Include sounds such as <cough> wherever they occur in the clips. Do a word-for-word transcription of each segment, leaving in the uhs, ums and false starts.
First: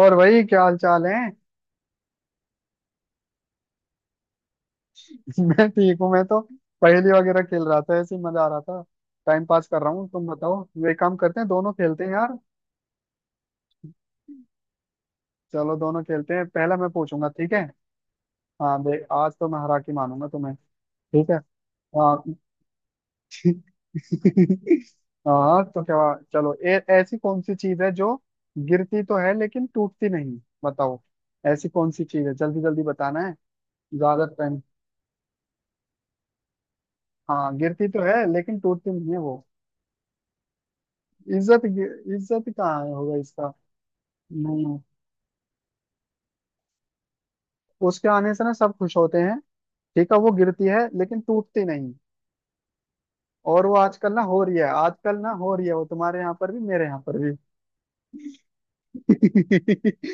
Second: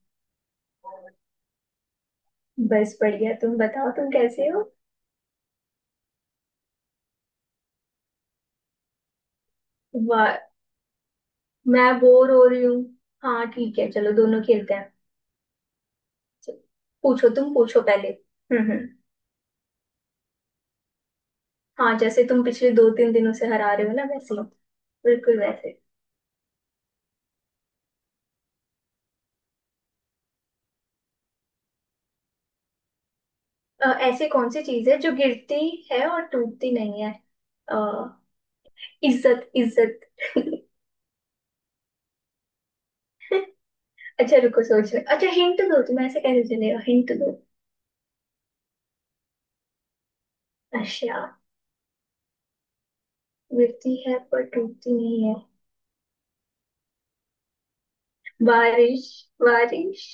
और भाई क्या हाल चाल है। बस बढ़िया। तुम बताओ, तुम कैसे हो? <laughs> मैं ठीक हूँ। मैं तो पहेली वगैरह खेल रहा था, ऐसे ही मजा आ रहा था। टाइम पास कर रहा हूँ। तुम वाह। बताओ, वे काम करते हैं दोनों, मैं खेलते हैं बोर यार। हो रही हूँ। हाँ ठीक है, चलो दोनों खेलते हैं। चलो दोनों खेलते हैं। चलो, पहला मैं पूछूंगा, पूछो, ठीक तुम है। पूछो पहले। हम्म, हाँ हम्म। देख, आज तो मैं हरा के मानूंगा तुम्हें। ठीक है। हाँ, हाँ। जैसे तुम पिछले दो तीन दिनों से हरा रहे हो ना, वैसे ही। <laughs> बिल्कुल हाँ वैसे। तो क्या हुआ? चलो ए, ऐसी कौन सी चीज है जो गिरती तो है लेकिन टूटती नहीं, बताओ। ऐसी कौन सी चीज है, जल्दी जल्दी बताना है, अ, ज्यादा ऐसी कौन टाइम। सी चीज है जो गिरती है और टूटती नहीं है? हाँ, अ, गिरती तो है लेकिन टूटती नहीं है वो। इज्जत, इज्जत। <laughs> इज्जत इज्जत कहाँ होगा इसका। अच्छा, रुको, नहीं, सोच रहे। अच्छा हिंट दो, तुम ऐसे कैसे चलेगा, हिंट दो। उसके आने से ना सब खुश होते हैं। ठीक है, वो गिरती है लेकिन अच्छा। टूटती नहीं। और वो गिरती आजकल है ना हो पर रही है, टूटती आजकल नहीं ना है। हो रही है, वो तुम्हारे यहाँ पर भी मेरे यहाँ पर भी। बारिश, बारिश।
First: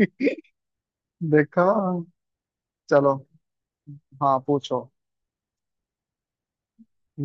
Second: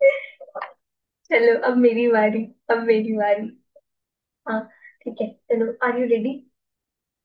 <laughs> चलो अब देखो। मेरी बारी, अब मेरी चलो। बारी। हाँ हाँ पूछो। ठीक है, चलो, आर यू रेडी?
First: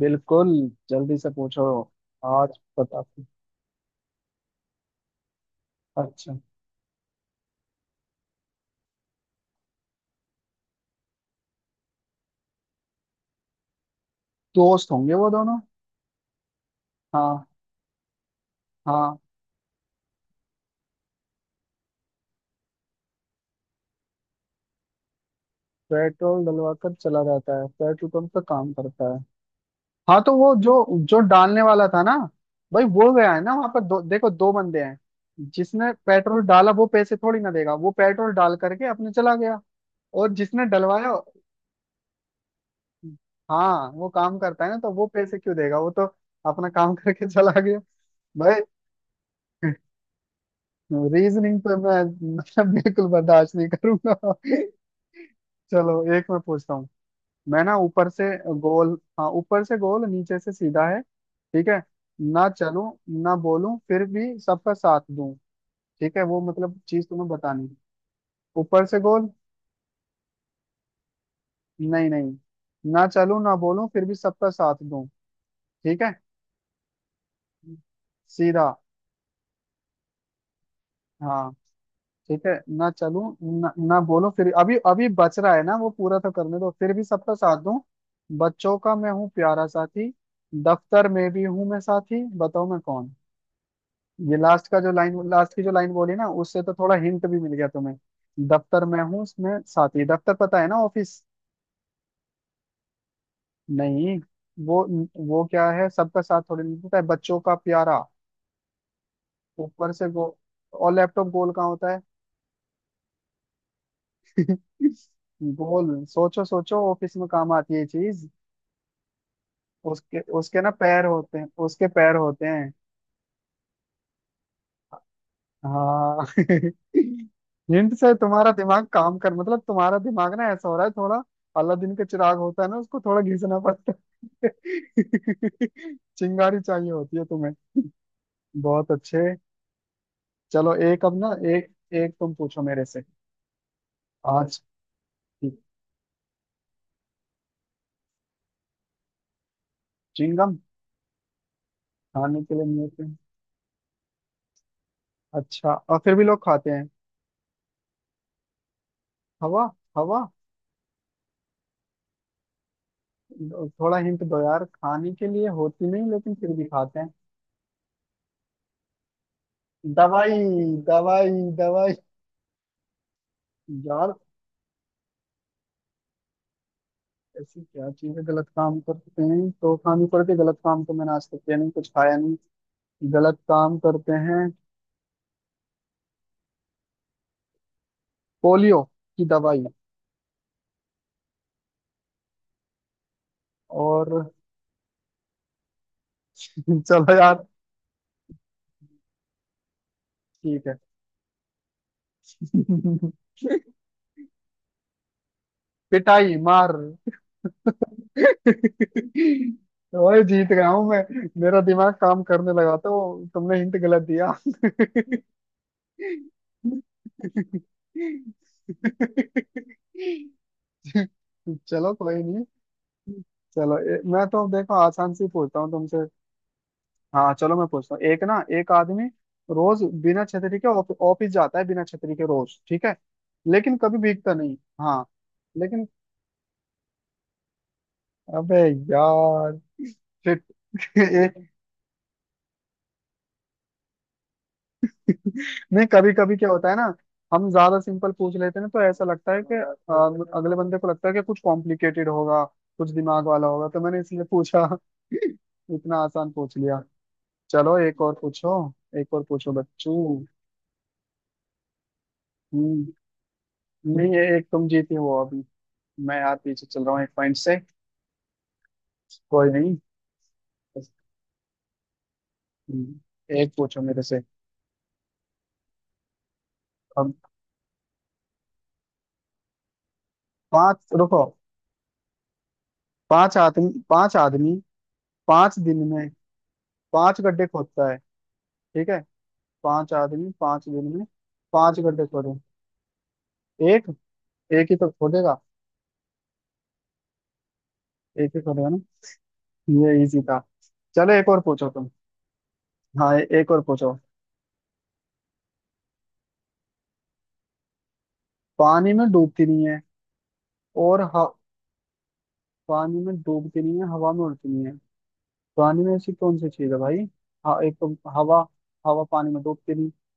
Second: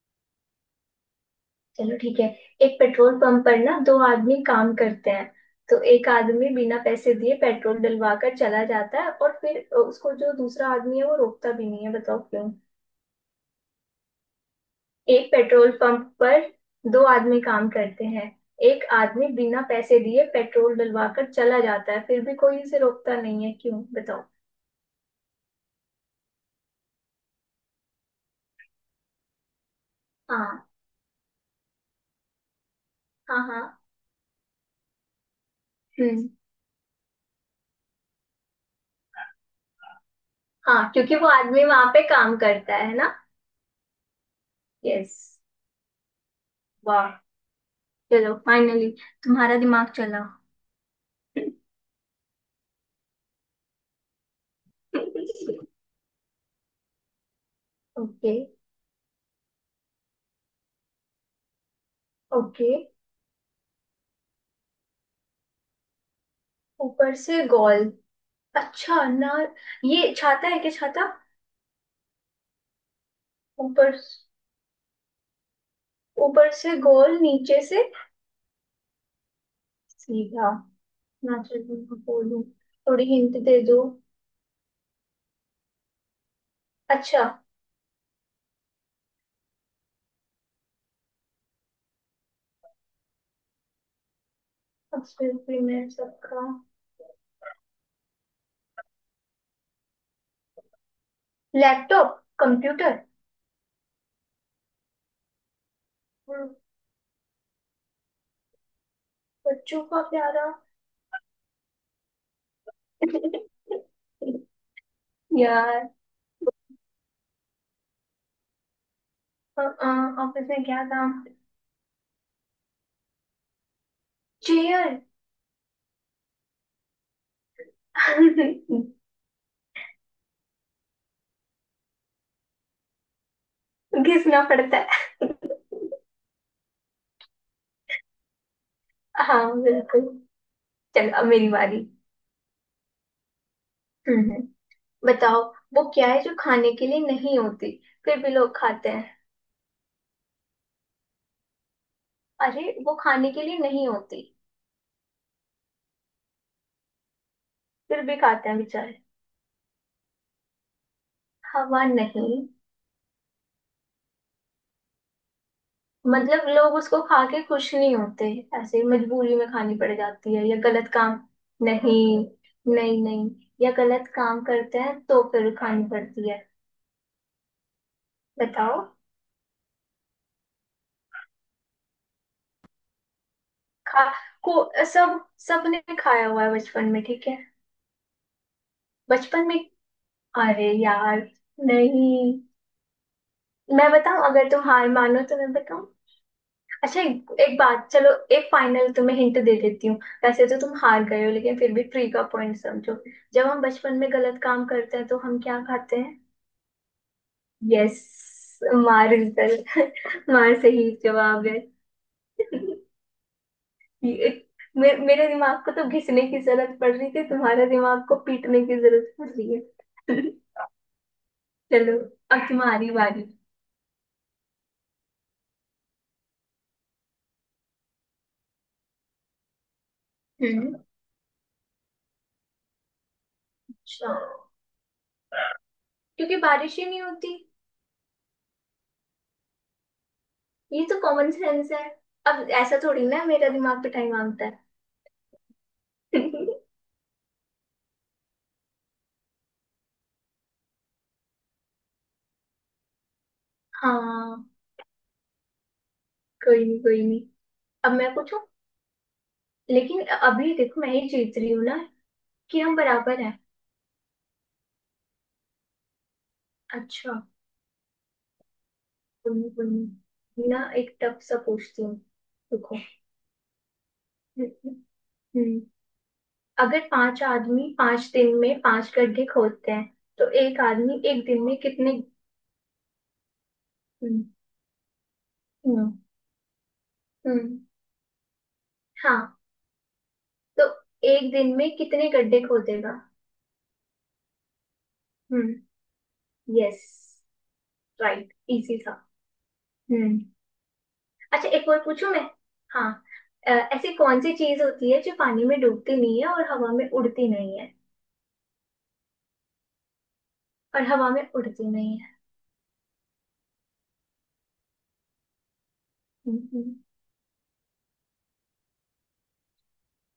बिल्कुल, जल्दी से पूछो। चलो ठीक है। आज एक पता। पेट्रोल पंप पर ना दो आदमी काम करते हैं। तो एक अच्छा। आदमी बिना पैसे दिए पेट्रोल डलवा कर चला जाता है, और फिर उसको जो दूसरा आदमी है वो रोकता भी नहीं है, बताओ क्यों। दोस्त होंगे एक वो दोनों। पेट्रोल पंप पर दो आदमी हाँ काम करते हैं। एक हाँ, आदमी बिना पैसे दिए पेट्रोल डलवा कर चला जाता है, फिर भी कोई उसे रोकता नहीं है, क्यों बताओ? पेट्रोल डलवा कर चला जाता है, पेट्रोल पंप का काम करता है। हाँ, तो वो हाँ जो जो डालने वाला था ना, भाई वो गया हाँ है ना वहां पर। हाँ। दो, देखो दो बंदे हैं। जिसने हम्म। पेट्रोल डाला वो पैसे थोड़ी ना देगा, वो पेट्रोल डाल करके अपने चला गया। और जिसने हाँ, डलवाया, क्योंकि वो आदमी वहां पे काम करता है ना। हाँ वो काम करता है ना, तो वो यस। पैसे क्यों देगा? वो तो अपना काम वाह। करके चला गया चलो भाई। फाइनली तुम्हारा दिमाग चला। रीजनिंग तो मैं <laughs> मैं बिल्कुल बर्दाश्त नहीं करूंगा। चलो, एक मैं पूछता हूँ। मैं ना ऊपर से ओके। गोल, हाँ ऊपर से गोल, नीचे से सीधा है, ठीक है। ना ओके। चलूं, ना बोलूं, फिर भी सबका साथ दूं। ठीक है, वो मतलब चीज ऊपर तुम्हें से बतानी है। गोल। ऊपर से अच्छा गोल। ना। ये छाता है क्या, छाता? नहीं नहीं। ना चलूं, ना बोलूं, ऊपर। फिर भी सबका साथ दूं। ठीक है। ऊपर से गोल, नीचे से। सीधा। सीधा। ना, हाँ। चलो मैं बोलूं। ठीक है। ना थोड़ी चलूं, हिंट दे ना, दो। ना बोलूं, फिर अभी अभी बच रहा है ना वो, पूरा तो करने दो, फिर भी अच्छा। सबका साथ दूं। बच्चों का मैं हूँ प्यारा साथी, दफ्तर में भी हूँ मैं साथी, बताओ मैं कौन। ये लास्ट का जो अब लाइन, फिर लास्ट भी की जो मैं लाइन बोली ना, सबका। उससे तो थोड़ा हिंट भी मिल गया तुम्हें। दफ्तर में हूँ उसमें साथी, दफ्तर पता है ना, ऑफिस। Laptop, computer. नहीं। वो, वो क्या है, सबका साथ हम्म, थोड़ी मिलता है, बच्चों का प्यारा। बच्चों ऊपर का से गो, प्यारा। और लैपटॉप गोल कहाँ होता है। <laughs> <laughs> यार। गोल, सोचो सोचो, ऑफिस में काम आती है ये चीज। अ, अ, उसके ऑफिस उसके में ना क्या पैर काम? होते हैं, उसके पैर होते हैं। चेयर। हाँ। <laughs> हिंट से तुम्हारा दिमाग <laughs> काम कर, मतलब तुम्हारा दिमाग ना ऐसा हो रहा है थोड़ा, अलादीन का चिराग होता है ना, उसको थोड़ा घिसना पड़ता घिसना पड़ता है। है। <laughs> चिंगारी चाहिए होती है तुम्हें। बहुत अच्छे। हाँ बिल्कुल। चलो एक चलो अब अब ना, मेरी एक बारी। एक तुम पूछो मेरे से। हम्म। आज। बताओ, वो क्या है जो खाने के लिए नहीं होती फिर भी लोग खाते हैं? चिंगम, खाने के अरे लिए वो मिलते हैं। खाने के लिए नहीं होती, अच्छा, और फिर भी लोग खाते हैं। फिर भी खाते हैं बेचारे। हवा। हवा। हवा नहीं। थोड़ा हिंट दो यार, खाने के लिए होती नहीं लेकिन मतलब फिर भी लोग खाते उसको हैं। खा के खुश नहीं होते, ऐसे ही मजबूरी में खानी पड़ जाती दवाई। है, या गलत काम। दवाई। दवाई। नहीं, नहीं, नहीं। या गलत यार काम करते हैं तो फिर खानी पड़ती है। ऐसी क्या चीजें गलत काम बताओ, करते हैं तो खानी पड़ती है? गलत काम तो मैंने आज तक किया नहीं, कुछ खाया नहीं। गलत काम खा, करते हैं। को, सब, सबने खाया हुआ है बचपन में, ठीक है। पोलियो की बचपन में। दवाई। अरे यार, नहीं। मैं और बताऊं, अगर तुम हार मानो तो मैं बताऊं। <laughs> अच्छा चलो एक, यार। एक बात, चलो, एक फाइनल तुम्हें हिंट दे देती हूँ। वैसे तो ठीक है। तुम हार गए हो, लेकिन फिर भी ट्री का पॉइंट समझो। <laughs> जब हम बचपन में गलत काम करते हैं तो हम क्या खाते हैं? पिटाई, मार। <laughs> यस। मार, रिजल्ट। ओए <laughs> जीत मार गया हूं सही मैं, जवाब है। मेरा दिमाग काम करने <laughs> लगा था, वो तुमने हिंट गलत दिया। ये- मे, मेरे दिमाग को तो घिसने की जरूरत पड़ <laughs> रही थी, तुम्हारे दिमाग को पीटने की जरूरत पड़ रही है। <laughs> चलो चलो कोई नहीं। अब तुम्हारी बारी। चलो ए- मैं तो देखो आसान से ही पूछता हूँ तुमसे। हाँ चलो मैं पूछता हूँ, एक ना एक आदमी रोज बिना छतरी के हम्म। ऑफ- ऑफिस जाता है, बिना छतरी के रोज, ठीक है। लेकिन कभी अच्छा, भीगता नहीं। हाँ। लेकिन, क्योंकि बारिश ही नहीं होती। अबे यार, shit, ये <laughs> तो ये- कॉमन सेंस है। अब ऐसा थोड़ी ना है, मेरा दिमाग पिटाई मांगता नहीं, कभी है। कभी क्या होता है <laughs> ना, हम ज्यादा सिंपल पूछ लेते हैं ना, तो ऐसा लगता है कि अ, अगले बंदे को लगता है कि कुछ कॉम्प्लिकेटेड होगा, कुछ दिमाग वाला होगा, तो मैंने इसलिए हाँ। पूछा। <laughs> इतना आसान पूछ कोई नहीं, लिया। कोई नहीं। चलो अब एक और मैं पूछूं। पूछो। एक और पूछो लेकिन बच्चू। अभी देखो मैं ही जीत रही हूँ ना, कि हम बराबर हैं। नहीं, ये एक तुम जीती हो अभी, मैं यार पीछे चल रहा हूँ एक अच्छा। पॉइंट से। कोई कोई नहीं, कोई नहीं। नहीं, ना बस, एक टफ सा पूछती हूँ। रुको। हम्म, एक पूछो मेरे से। हम्म। अगर अब पांच आदमी पांच दिन में पांच गड्ढे खोदते हैं तो एक पांच, आदमी रुको, एक दिन में कितने? पांच आदमी, पांच हम्म। आदमी पांच दिन हम्म। में पांच गड्ढे हम्म। खोदता है, ठीक है। हाँ। पांच आदमी तो पांच दिन में एक दिन में पांच गड्ढे कितने खोदे, गड्ढे खोदेगा? एक, एक ही तो खोदेगा। हम्म। यस। एक राइट, ही खोदेगा ना। इजी था। ये हम्म। इजी था। चलो एक और अच्छा पूछो एक और तुम। पूछूं मैं। हाँ। हाँ ए- एक अ, और पूछो। ऐसी कौन सी चीज होती है जो पानी में डूबती नहीं है और हवा में उड़ती नहीं है? पानी में डूबती नहीं है और और हवा में ह- उड़ती नहीं है। पानी में डूबती नहीं है, हवा में उड़ती नहीं है। पानी में ऐसी कौन सी चीज हम्म। है भाई। हाँ एक तो हवा, हवा पानी में डूबती नहीं,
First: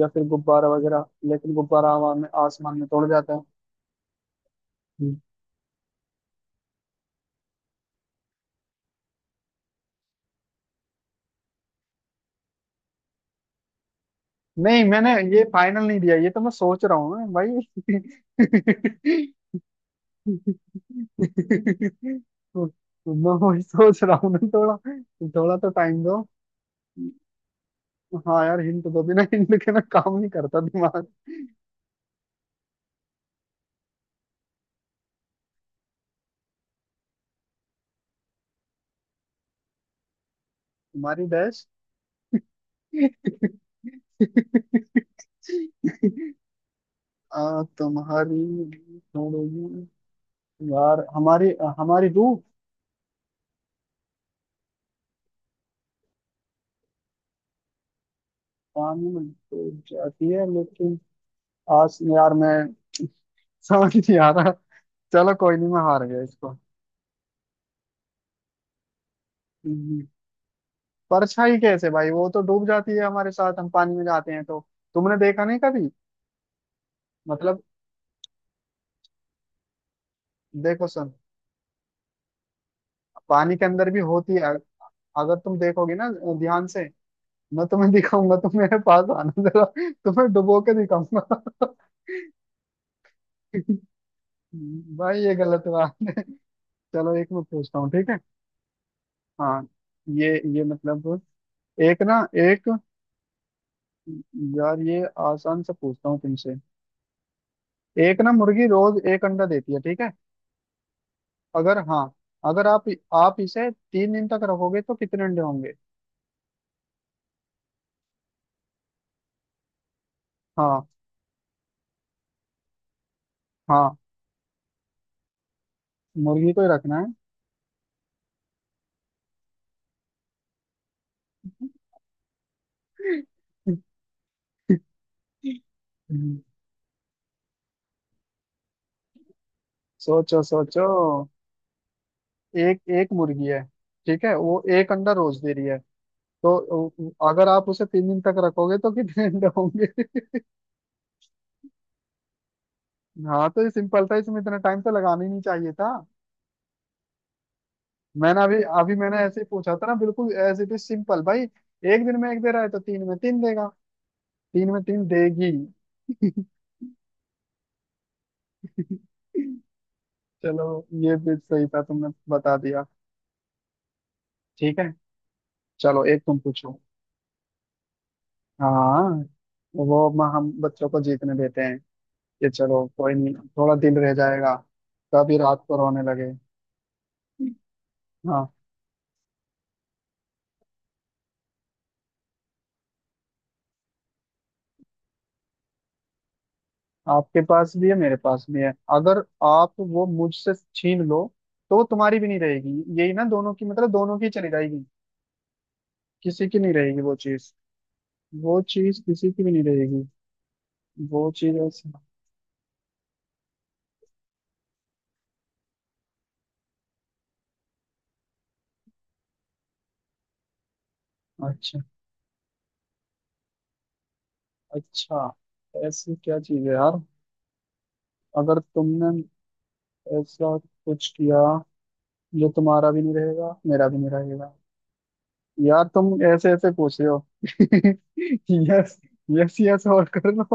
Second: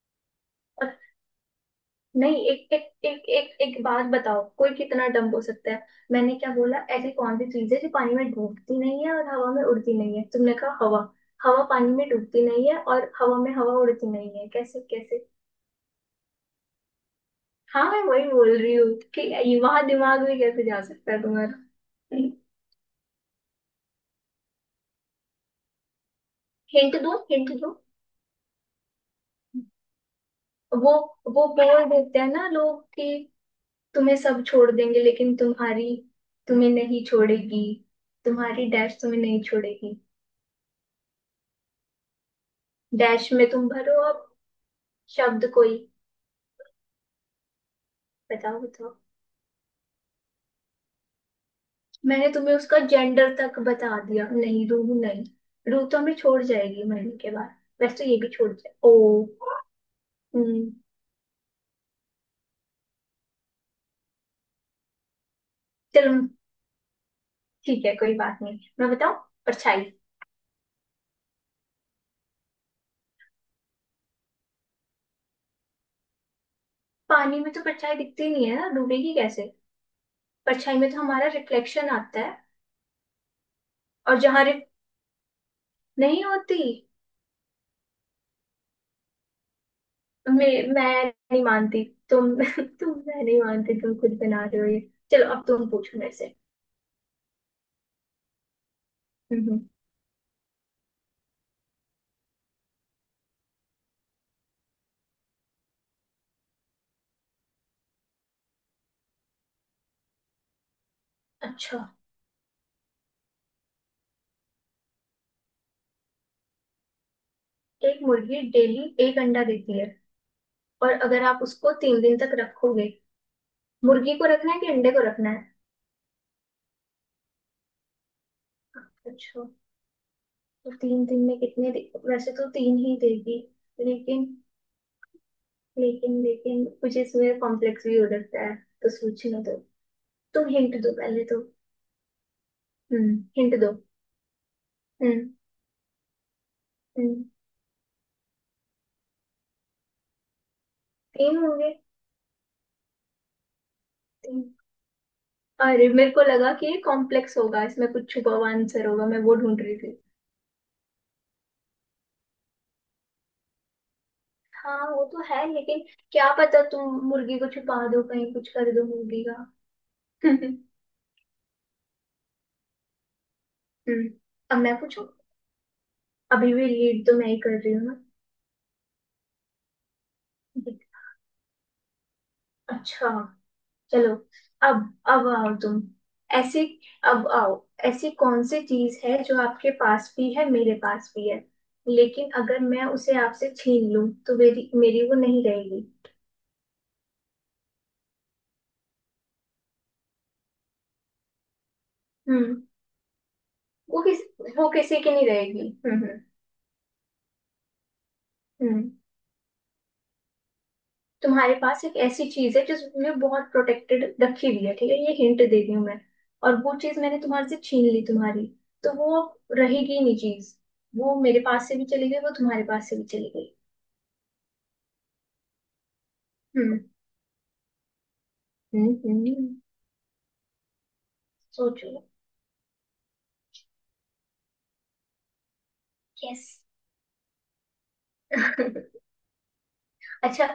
या फिर गुब्बारा और वगैरह, लेकिन गुब्बारा हवा में नहीं। एक आसमान एक में तोड़ एक जाता है। एक एक बात बताओ, कोई कितना हम्म। डम्ब हो सकता है? मैंने क्या बोला, ऐसी कौन सी चीज है जो पानी में डूबती नहीं है और हवा में उड़ती नहीं है, तुमने कहा हवा। हवा पानी में डूबती नहीं है और हवा में हवा उड़ती नहीं है, कैसे नहीं, मैंने कैसे! ये फाइनल नहीं दिया, ये तो मैं सोच रहा हूँ मैं हाँ मैं वही बोल रही हूँ भाई। <laughs> कि वहां दिमाग भी कैसे जा सकता है तुम्हारा। तो, तो मैं वही सोच रहा हूँ ना, थोड़ा थोड़ा तो टाइम दो। हिंट दूं, हिंट दूं? हाँ यार हिंट दो, बिना हिंट के ना काम नहीं करता वो दिमाग। वो बोल देते हैं ना लोग कि तुम्हें सब छोड़ देंगे लेकिन तुम्हारी, तुम्हें नहीं छोड़ेगी, तुम्हारी डैश तुम्हें नहीं छोड़ेगी। तुम्हारी डैश। डैश में तुम भरो अब। <laughs> शब्द कोई। आ, तुम्हारी बताओ, बताओ। छोड़ोगी, यार हमारी, हमारी मैंने रूह। तुम्हें उसका जेंडर तक बता दिया, नहीं, रूह नहीं। रूह तो हमें छोड़ जाएगी मरने के बाद। वैसे तो ये भी छोड़ जाए, पानी में ओ। डूब जाती है हम्म। लेकिन, आज यार मैं समझ नहीं आ रहा। चलो कोई नहीं, मैं हार चलो गया इसको। ठीक है, कोई बात नहीं, मैं बताऊं। परछाई। हम्म, परछाई कैसे भाई, वो तो डूब जाती है हमारे साथ, हम पानी में जाते हैं तो। तुमने देखा नहीं कभी? पानी में मतलब तो परछाई दिखती नहीं है ना, डूबेगी कैसे? परछाई देखो में तो सुन, हमारा रिफ्लेक्शन आता है, पानी के अंदर भी और होती है, जहां अग- रिफ अगर तुम देखोगे ना नहीं होती। ध्यान से, मैं तुम्हें दिखाऊंगा, तुम मेरे पास आना जरा, तुम्हें मैं डुबो के मैं दिखाऊंगा। नहीं मानती, तुम। <laughs> तुम मैं नहीं मानती, <laughs> तुम खुद बना रहे हो ये। भाई चलो ये अब गलत तुम पूछो मेरे बात। से। चलो एक मैं पूछता हूँ, ठीक है। हम्म। हाँ। ये ये मतलब, एक ना एक यार, ये आसान से पूछता हूँ तुमसे। एक ना मुर्गी रोज एक अंडा देती है, ठीक है। अगर अच्छा, हाँ, अगर आप, आप इसे तीन दिन तक रखोगे तो कितने अंडे होंगे। एक मुर्गी डेली एक अंडा देती है, हाँ। और अगर आप उसको तीन दिन तक रखोगे। हाँ। मुर्गी को रखना है कि अंडे को रखना है? मुर्गी को ही रखना अच्छा। तो तीन दिन में कितने दे... वैसे तो तीन ही देगी, है। लेकिन, लेकिन <laughs> लेकिन कुछ इसमें कॉम्प्लेक्स भी हो सकता है, तो सोचने दो। सोचो तुम हिंट सोचो। दो पहले तो। एक, एक हम्म, मुर्गी हिंट है, दो। ठीक है, वो एक अंडा हम्म, रोज दे रही है, तो हम्म। अगर आप उसे तीन दिन तक रखोगे तो कितने अंडे होंगे। तीन होंगे। <laughs> हाँ तो ये सिंपल था, इसमें तीन। इतना टाइम तो लगाना ही नहीं चाहिए अरे था। मेरे को लगा कि ये कॉम्प्लेक्स होगा, इसमें कुछ छुपा मैंने हुआ अभी आंसर अभी होगा, मैंने मैं वो ऐसे ही ढूंढ पूछा रही था ना, थी। बिल्कुल ऐसे भी सिंपल भाई, एक दिन में एक दे रहा है तो तीन में तीन देगा, तीन हाँ में वो तीन तो है, देगी। लेकिन क्या पता तुम मुर्गी को छुपा दो कहीं, कुछ कर दो <laughs> मुर्गी का। <laughs> हम्म। चलो, ये भी सही था, तुमने बता दिया। अब मैं ठीक है, पूछूं। चलो एक तुम अभी भी पूछो। लीड तो मैं ही कर रही हूँ ना। हाँ। वो म- हम बच्चों देख- को जीतने देते हैं, ये चलो अच्छा, कोई नहीं, थोड़ा दिल रह चलो। जाएगा, अब अब कभी आओ रात को तुम। रोने लगे। ऐसी, अब आओ। ऐसी कौन हाँ, सी चीज है जो आपके पास भी है, मेरे पास भी है, लेकिन अगर मैं उसे आपसे छीन लूं तो मेरी मेरी वो नहीं रहेगी। आपके पास भी है मेरे पास भी है, अगर आप वो मुझसे छीन लो तो वो तुम्हारी भी नहीं हम्म। रहेगी, यही ना, दोनों की मतलब वो दोनों किस की चली वो जाएगी। किसी की नहीं रहेगी। हम्म, हम्म, किसी की नहीं रहेगी वो चीज, वो हम्म। चीज किसी की भी नहीं रहेगी। वो तुम्हारे चीज पास ऐसी। एक ऐसी चीज है जिसमें बहुत प्रोटेक्टेड रखी हुई है, ठीक है, ये हिंट दे रही हूँ मैं। और वो चीज मैंने तुम्हारे से छीन ली तुम्हारी, तो वो अब रहेगी ही नहीं चीज। वो मेरे पास से अच्छा, भी चली गई, वो तुम्हारे पास से भी चली गई। अच्छा, ऐसी क्या चीज है हम्म, यार, अगर हम्म, तुमने हम्म। ऐसा कुछ किया सोचो। जो तुम्हारा भी नहीं रहेगा मेरा भी नहीं रहेगा। यार तुम यस। ऐसे ऐसे पूछ रहे हो। <laughs> यस, <laughs> यस यस और कर लो। अच्छा,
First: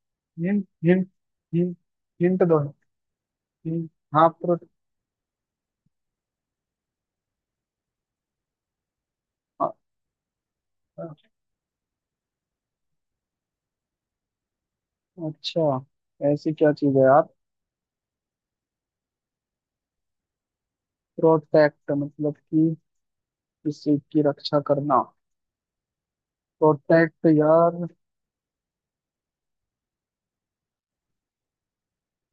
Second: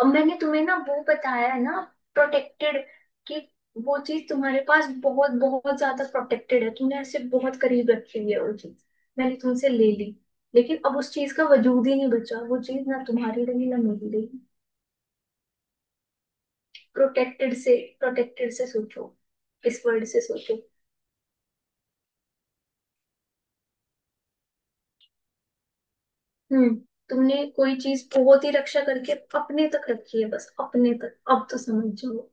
अब मैंने तुम्हें हिंट ना वो हिंट, बताया हिंट, ना, हिंट दो, प्रोटेक्टेड, कि हिंट। वो हाँ चीज प्रो, तुम्हारे पास बहुत बहुत ज्यादा प्रोटेक्टेड है, तुमने ऐसे बहुत करीब रखी हुई है वो चीज। मैंने तुमसे अ- ले ली, लेकिन अब उस अ- चीज का वजूद ही नहीं बचा, वो चीज ना तुम्हारी रही ना मेरी रही। अच्छा ऐसी क्या चीज है यार। प्रोटेक्टेड से, प्रोटेक्टेड से सोचो, इस वर्ड से सोचो। प्रोटेक्ट मतलब कि किसी की रक्षा करना। हम्म। प्रोटेक्ट तुमने कोई यार। चीज बहुत ही रक्षा करके अपने तक रखी है, बस अपने तक, अब तो समझ जाओ।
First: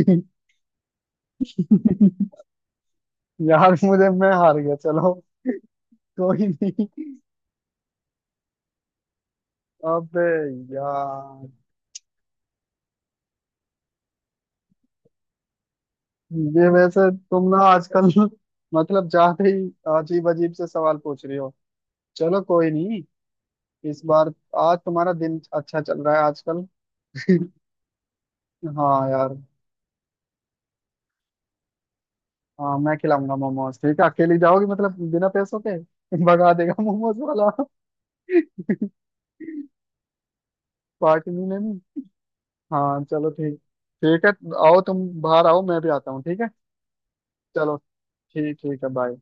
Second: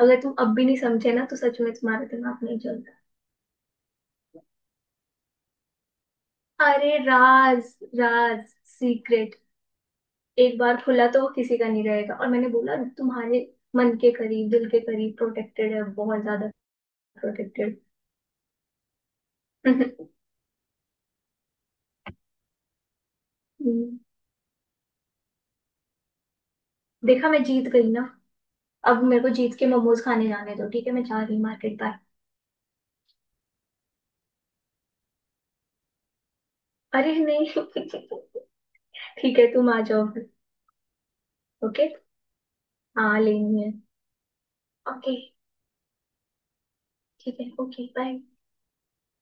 अगर तुम अब भी नहीं समझे ना तो सच में तुम्हारा दिमाग नहीं चल। यार मुझे, मैं हार गया, चलो कोई नहीं। अरे राज, राज, सीक्रेट। अबे एक बार खुला तो यार, किसी का नहीं रहेगा, और मैंने बोला तुम्हारे मन के करीब दिल के करीब प्रोटेक्टेड है, बहुत ज्यादा ये वैसे तुम ना प्रोटेक्टेड। आजकल मतलब जाते ही <laughs> अजीब अजीब से सवाल पूछ रही हो। चलो कोई नहीं, इस बार, आज तुम्हारा दिन अच्छा चल रहा है आजकल। देखा, मैं <laughs> जीत गई ना। अब हाँ मेरे को यार। जीत के मोमोज खाने जाने दो, ठीक है, मैं जा रही मार्केट, बाय। हाँ मैं खिलाऊंगा मोमोज, ठीक है, अकेली जाओगी मतलब बिना पैसों के <laughs> भगा देगा अरे मोमोज नहीं। वाला। <laughs> <laughs> ठीक है, तुम आ जाओ फिर। पार्टी नहीं ओके। लेनी। हाँ हाँ चलो ठीक, लेनी है। ठीक है, आओ तुम ओके बाहर आओ, मैं भी आता हूँ, ठीक है। ठीक है, चलो, ओके, बाय। ठीक, ठीक है, बाय।